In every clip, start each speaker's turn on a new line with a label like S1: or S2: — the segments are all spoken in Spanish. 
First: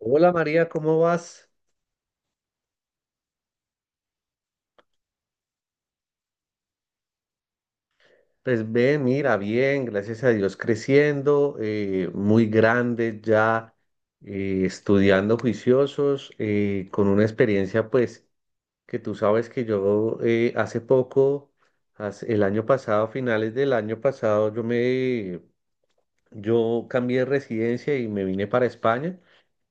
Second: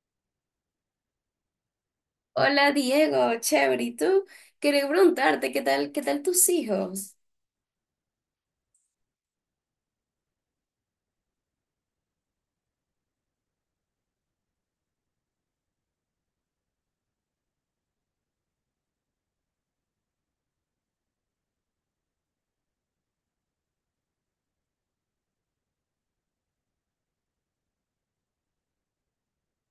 S1: Hola María, ¿cómo vas?
S2: Hola Diego, chévere, ¿y tú? Quería preguntarte, qué tal tus hijos?
S1: Pues bien, mira, bien, gracias a Dios creciendo, muy grande ya, estudiando juiciosos, con una experiencia pues que tú sabes que yo hace poco, el año pasado, finales del año pasado, yo cambié de residencia y me vine para España.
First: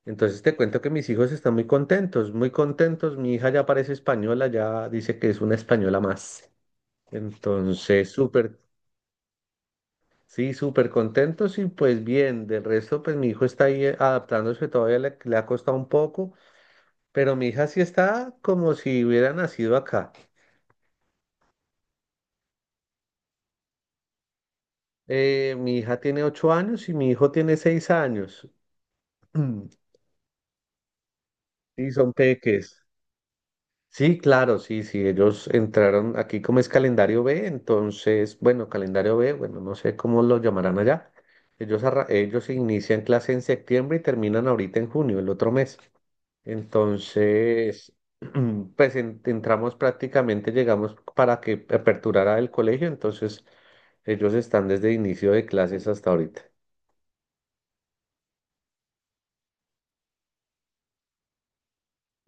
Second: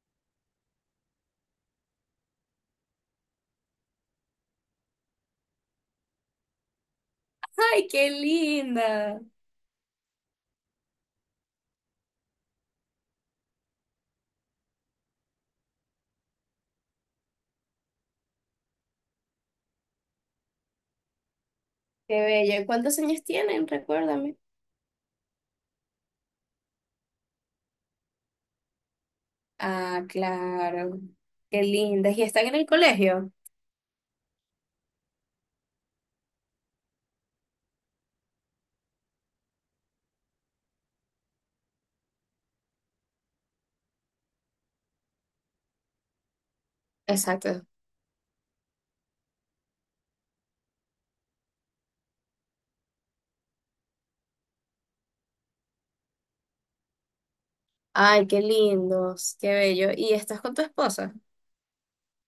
S1: Entonces te cuento que mis hijos están muy contentos, muy contentos. Mi hija ya parece española, ya dice que es una española más.
S2: ¡Ay,
S1: Entonces,
S2: qué
S1: súper,
S2: linda!
S1: sí, súper contentos y pues bien, del resto pues mi hijo está ahí adaptándose, todavía le ha costado un poco, pero mi hija sí está como si hubiera nacido acá.
S2: ¡Qué bella! ¿Cuántos años tienen? Recuérdame.
S1: Mi hija tiene 8 años y mi hijo tiene 6 años.
S2: Ah, claro. Qué
S1: Sí, son
S2: lindas. ¿Y están en el
S1: peques.
S2: colegio?
S1: Sí, claro, sí, sí, ellos entraron aquí como es calendario B, entonces, bueno, calendario B, bueno, no sé cómo lo llamarán allá. Ellos inician clase en septiembre y terminan ahorita en junio, el otro mes.
S2: Exacto.
S1: Entonces, pues entramos prácticamente, llegamos para que aperturara el colegio, entonces ellos están desde inicio de clases hasta ahorita.
S2: Ay, qué lindos, qué bello. ¿Y estás con tu esposa?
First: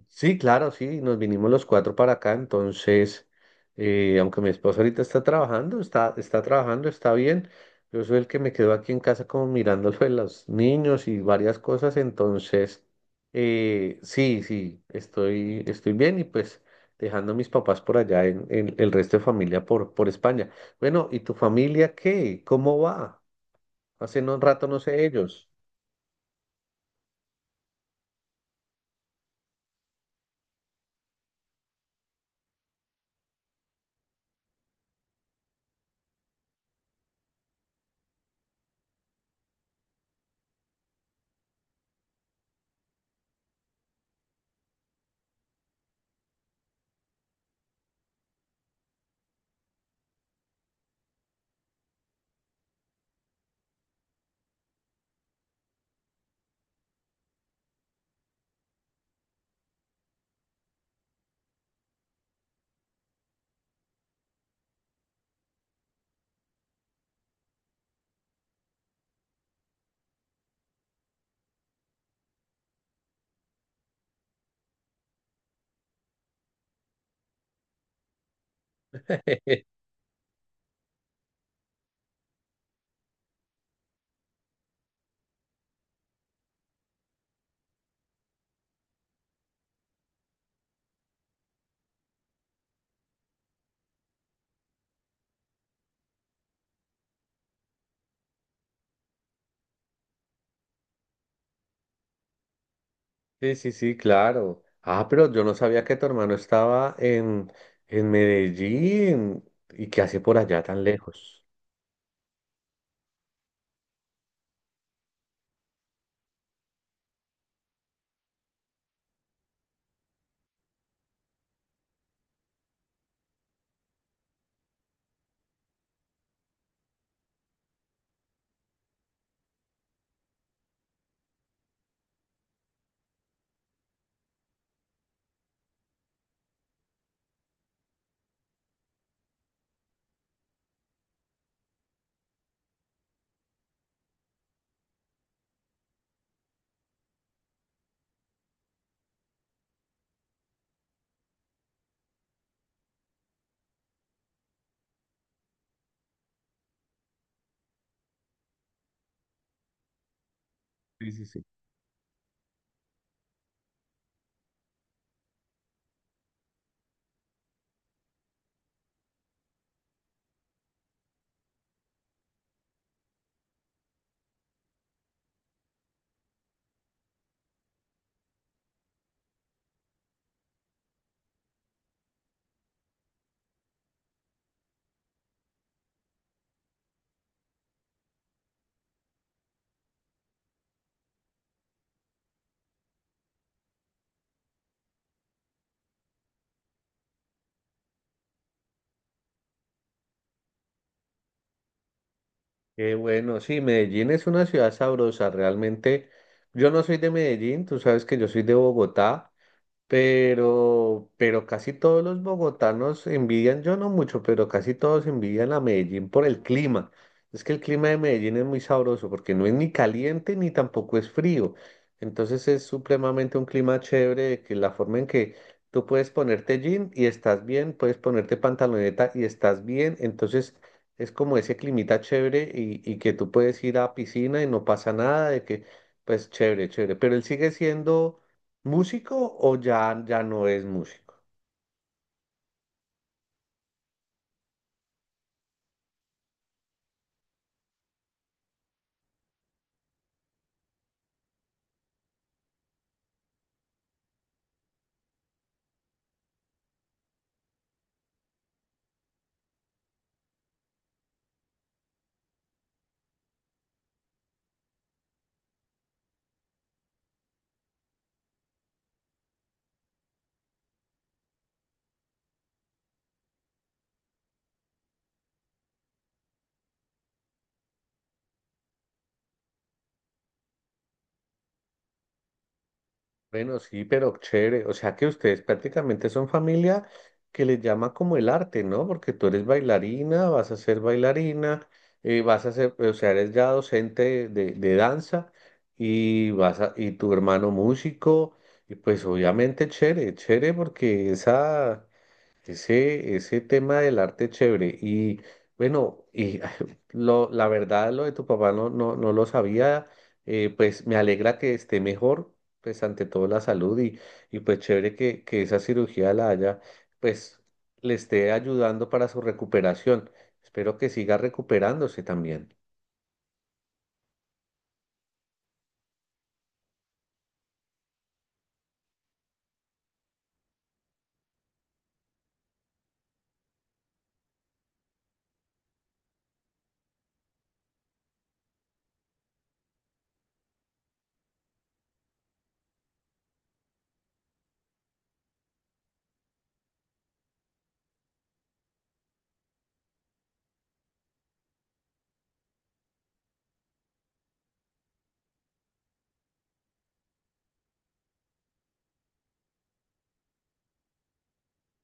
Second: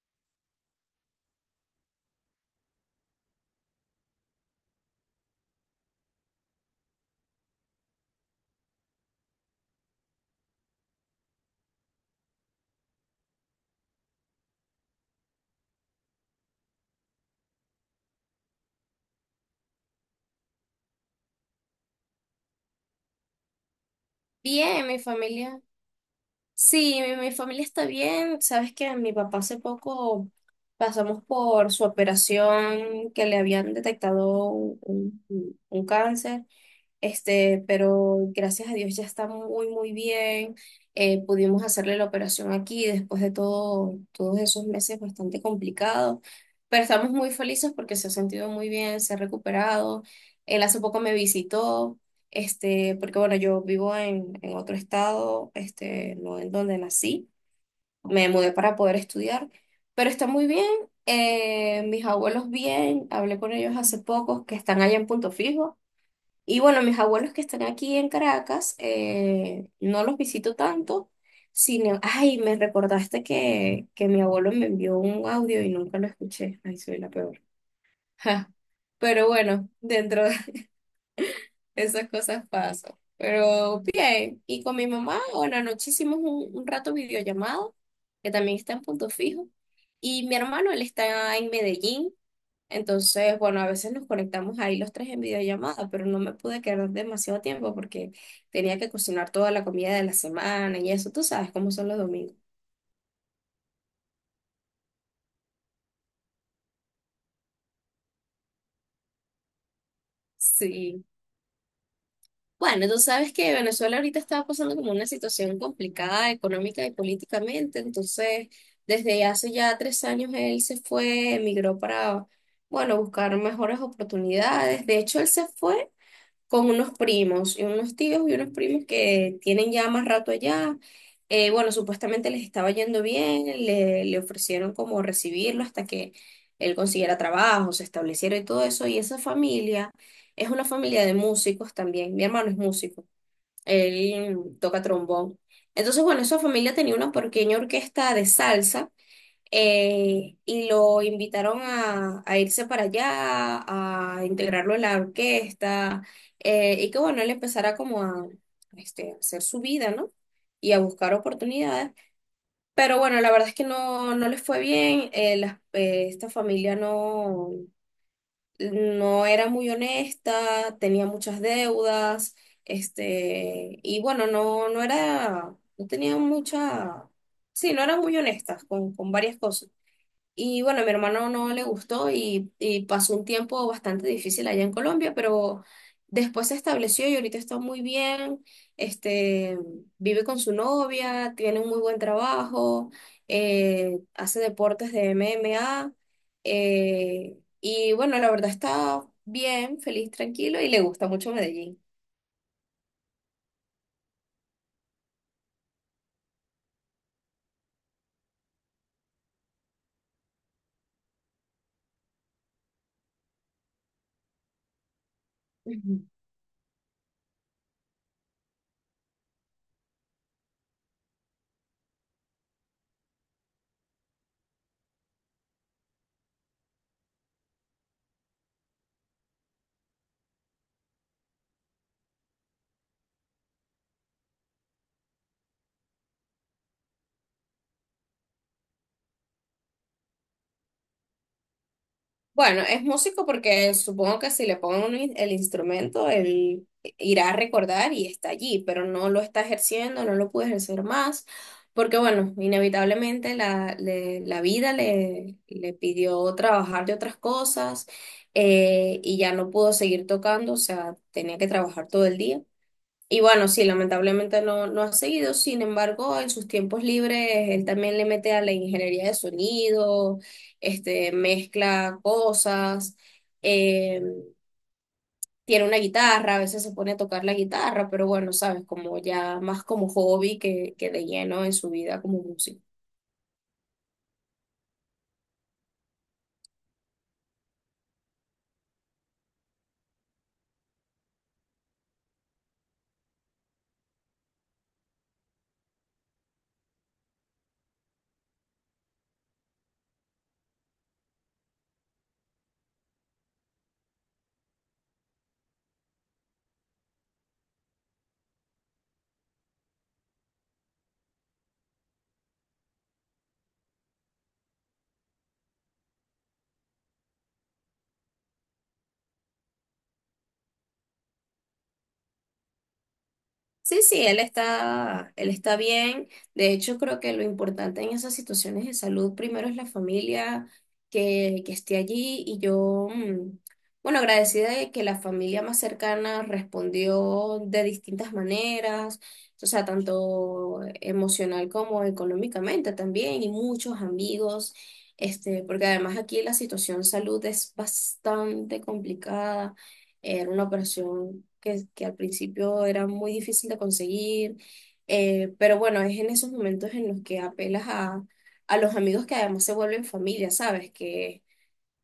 S1: Sí, claro, sí, nos vinimos los cuatro para acá, entonces, aunque mi esposa ahorita está trabajando, está trabajando, está bien, yo soy el que me quedo aquí en casa como mirando lo de los niños y varias cosas, entonces, sí, sí, estoy bien y pues dejando a mis papás por allá en el resto de familia por España. Bueno, ¿y tu familia qué? ¿Cómo va? Hace no, un rato no
S2: Bien, mi
S1: sé ellos.
S2: familia. Sí, mi familia está bien. Sabes que mi papá hace poco pasamos por su operación que le habían detectado un cáncer. Pero gracias a Dios ya está muy, muy bien. Pudimos hacerle la operación aquí después de todos esos meses bastante complicados, pero estamos muy felices porque se ha sentido muy bien, se ha recuperado. Él hace poco me visitó, porque bueno, yo vivo en otro estado, no en donde nací, me mudé para poder estudiar, pero está muy bien. Mis abuelos bien, hablé con ellos hace poco, que están allá en Punto Fijo. Y bueno, mis abuelos que están aquí en Caracas, no los visito tanto, sino, ay, me recordaste que mi abuelo me envió un audio y nunca lo escuché. Ay, soy la peor. Ja. Pero bueno, dentro de esas cosas paso. Pero bien, y con mi mamá, bueno, anoche hicimos un rato videollamado, que también está en Punto Fijo. Y mi hermano, él está en Medellín. Entonces, bueno, a veces nos conectamos ahí los tres en videollamada, pero no me pude quedar demasiado tiempo porque tenía que cocinar toda la comida de la semana y eso, tú sabes cómo son los domingos.
S1: Sí, sí, sí, claro. Ah, pero yo no sabía que tu hermano estaba en Medellín y que hace por allá tan
S2: Sí,
S1: lejos.
S2: bueno, tú sabes que Venezuela ahorita está pasando como una situación complicada económica y políticamente, entonces desde hace ya 3 años él se fue, emigró para, bueno, buscar mejores oportunidades. De hecho, él se fue con unos primos y unos tíos y unos primos que tienen ya más rato allá. Bueno, supuestamente les estaba yendo bien, le ofrecieron como recibirlo hasta que él consiguiera trabajo, se estableciera y todo eso. Y esa familia es una familia de músicos también. Mi hermano es músico, él toca trombón. Entonces, bueno, esa familia tenía una pequeña orquesta de salsa, y lo invitaron a irse para allá, a integrarlo en la orquesta, y que bueno, él empezara como a a hacer su vida, ¿no? Y a
S1: Sí,
S2: buscar
S1: sí, sí.
S2: oportunidades. Pero bueno, la verdad es que no, no les fue bien, esta familia no, no era muy honesta, tenía muchas deudas, y bueno, no, no era, no tenía mucha, sí, no eran muy honestas con varias cosas. Y bueno, a mi hermano no le gustó y pasó un tiempo bastante difícil allá en Colombia, pero después se estableció y ahorita está muy bien. Este, Vive con su novia, tiene un muy buen trabajo, hace deportes de MMA. Y bueno, la verdad está bien, feliz, tranquilo y le gusta mucho Medellín.
S1: Qué bueno, sí, Medellín es una ciudad sabrosa, realmente. Yo no soy de Medellín, tú sabes que yo soy de Bogotá. Pero casi todos los bogotanos envidian, yo no mucho, pero casi todos envidian a Medellín por el clima. Es que el clima de Medellín es muy sabroso porque no es ni caliente ni tampoco es frío. Entonces es supremamente un clima chévere, de que la forma en que tú puedes ponerte jean y estás bien, puedes ponerte pantaloneta y estás bien. Entonces es como ese climita chévere y que tú puedes ir a piscina y no pasa nada, de que pues chévere, chévere. Pero él sigue siendo, ¿músico o ya no es músico?
S2: Bueno, es músico porque supongo que si le pongo el instrumento, él irá a recordar y está allí, pero no lo está ejerciendo, no lo puede ejercer más, porque bueno, inevitablemente la vida le pidió trabajar de otras cosas, y ya no pudo seguir tocando, o sea, tenía que trabajar todo el día. Y bueno, sí, lamentablemente no, no ha seguido, sin embargo, en sus tiempos libres, él también le mete a la ingeniería de sonido, mezcla cosas, eh, tiene una guitarra, a veces se pone a tocar la guitarra, pero bueno, sabes, como ya más como hobby que de lleno en su vida como músico.
S1: Bueno, sí, pero chévere. O sea que ustedes prácticamente son familia que les llama como el arte, ¿no? Porque tú eres bailarina, vas a ser bailarina, vas a ser, o sea, eres ya docente de, de danza y vas a, y tu hermano músico, y pues obviamente chévere, chévere porque ese tema del arte es chévere. Y bueno, la verdad, lo de tu papá no, no, no lo sabía. Eh, pues me alegra que esté mejor, pues ante todo la salud y pues chévere que esa cirugía la haya, pues, le esté ayudando para su recuperación. Espero que siga recuperándose también.
S2: Sí, sí, él está bien. De hecho, creo que lo importante en esas situaciones de salud primero es la familia que esté allí y yo, bueno, agradecida de que la familia más cercana respondió de distintas maneras, o sea, tanto emocional como económicamente también y muchos amigos, porque además aquí la situación salud es bastante complicada. Era una operación que al principio era muy difícil de conseguir, pero bueno, es en esos momentos en los que apelas a los amigos que además se vuelven familia, ¿sabes? Que,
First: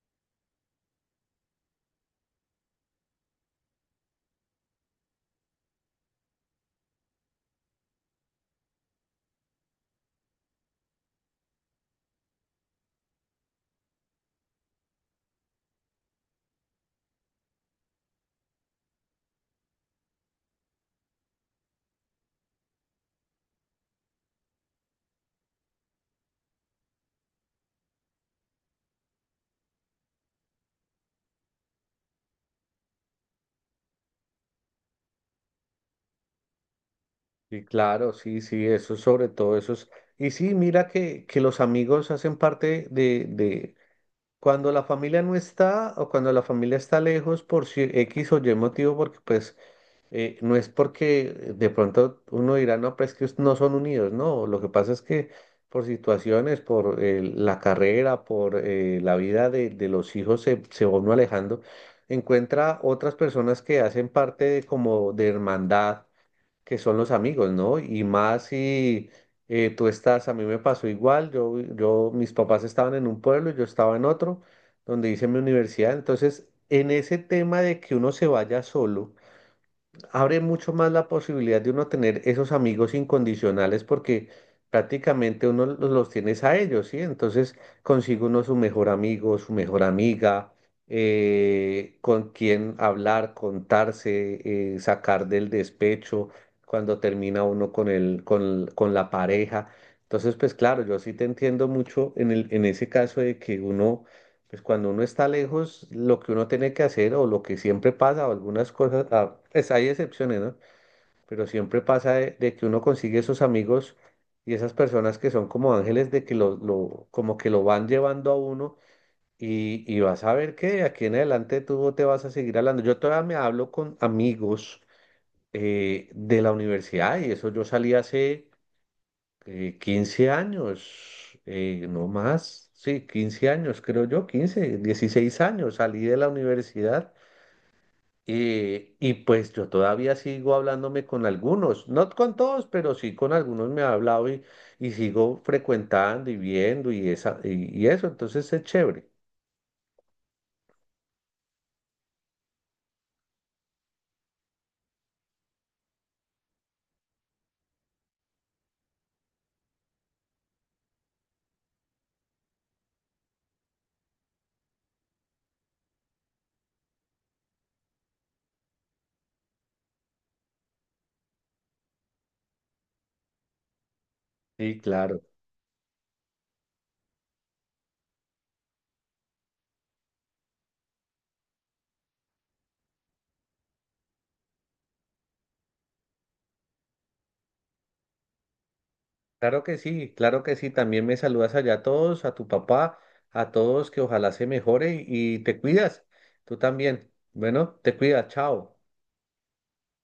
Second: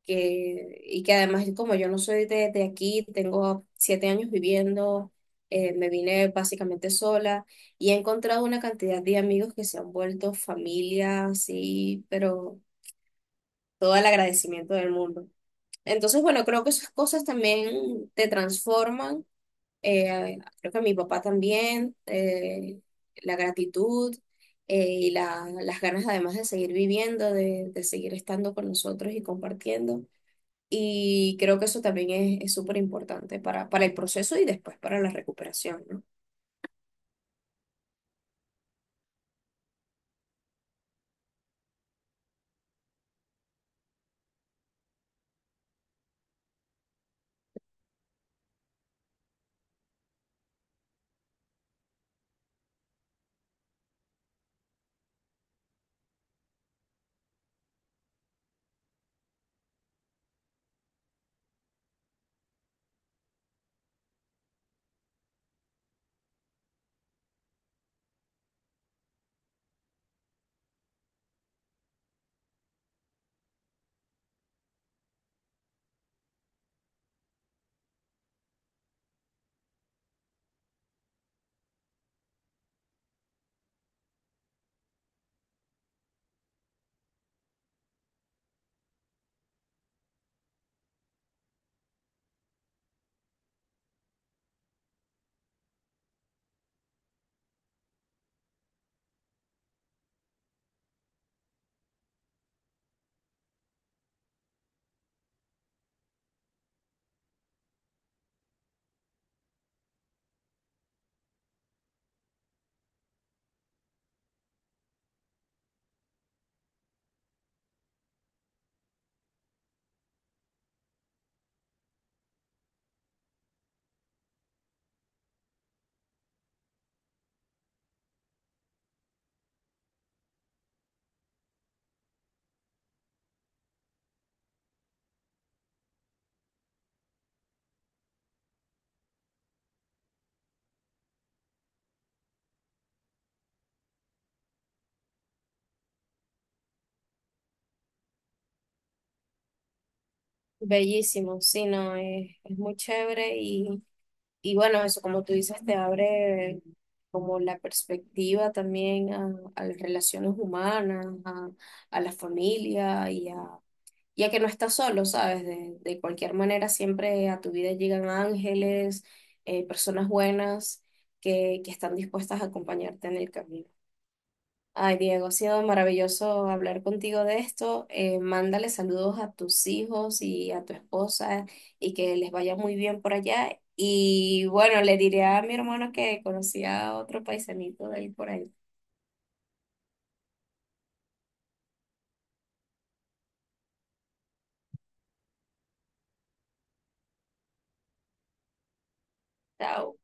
S2: que, Y que además, como yo no soy de aquí, tengo 7 años viviendo, me vine básicamente sola y he encontrado una cantidad de amigos que se han vuelto familia, sí, pero todo el agradecimiento del mundo. Entonces, bueno, creo que esas cosas también te transforman, creo que mi papá también, la gratitud, las ganas además de seguir viviendo, de seguir estando con nosotros y compartiendo. Y creo que eso también es súper importante para el proceso y después para la recuperación, ¿no?
S1: Y claro, sí, sí, eso es sobre todo, eso es. Y sí, mira que los amigos hacen parte de. Cuando la familia no está o cuando la familia está lejos por X o Y motivo, porque pues no es porque de pronto uno dirá, no, pero es que no son unidos, no, lo que pasa es que por situaciones, por la carrera, por la vida de los hijos se va uno alejando, encuentra otras personas que hacen parte de como de hermandad que son los amigos, ¿no? Y más si tú estás, a mí me pasó igual, mis papás estaban en un pueblo, yo estaba en otro, donde hice mi universidad, entonces en ese tema de que uno se vaya solo, abre mucho más la posibilidad de uno tener esos amigos incondicionales porque prácticamente uno los tienes a ellos, ¿sí? Entonces consigue uno su mejor amigo, su mejor amiga, con quien hablar, contarse, sacar del despecho cuando termina uno con con la pareja. Entonces, pues claro, yo sí te entiendo mucho en el, en ese caso de que uno pues cuando uno está lejos, lo que uno tiene que hacer o lo que siempre pasa, o algunas cosas, pues hay excepciones, ¿no? Pero siempre pasa de que uno consigue esos amigos y esas personas que son como ángeles de que como que lo van llevando a uno y vas a ver que de aquí en adelante tú te vas a seguir hablando. Yo todavía me hablo con amigos de la universidad y eso yo salí hace 15 años, no más, sí, 15 años, creo yo, 15 16 años, salí de la universidad y pues yo todavía sigo hablándome con algunos, no con todos, pero sí con algunos me he hablado y sigo frecuentando y viendo y, esa, y eso, entonces es chévere.
S2: Bellísimo, sí, no, es muy chévere y bueno, eso como tú dices, te abre como la perspectiva también a las relaciones humanas, a la familia y a que no estás solo, ¿sabes? De cualquier manera, siempre a tu vida llegan ángeles, personas buenas que están dispuestas a acompañarte en el camino.
S1: Sí,
S2: Ay,
S1: claro,
S2: Diego, ha sido maravilloso hablar contigo de esto. Mándale saludos a tus hijos y a tu esposa y que les vaya muy bien por allá. Y bueno, le diré a mi hermano que conocía a otro paisanito de ahí por ahí.
S1: claro que sí, también me saludas allá a todos, a tu papá, a todos, que ojalá se mejore y te cuidas, tú también. Bueno, te cuidas, chao.
S2: Chao.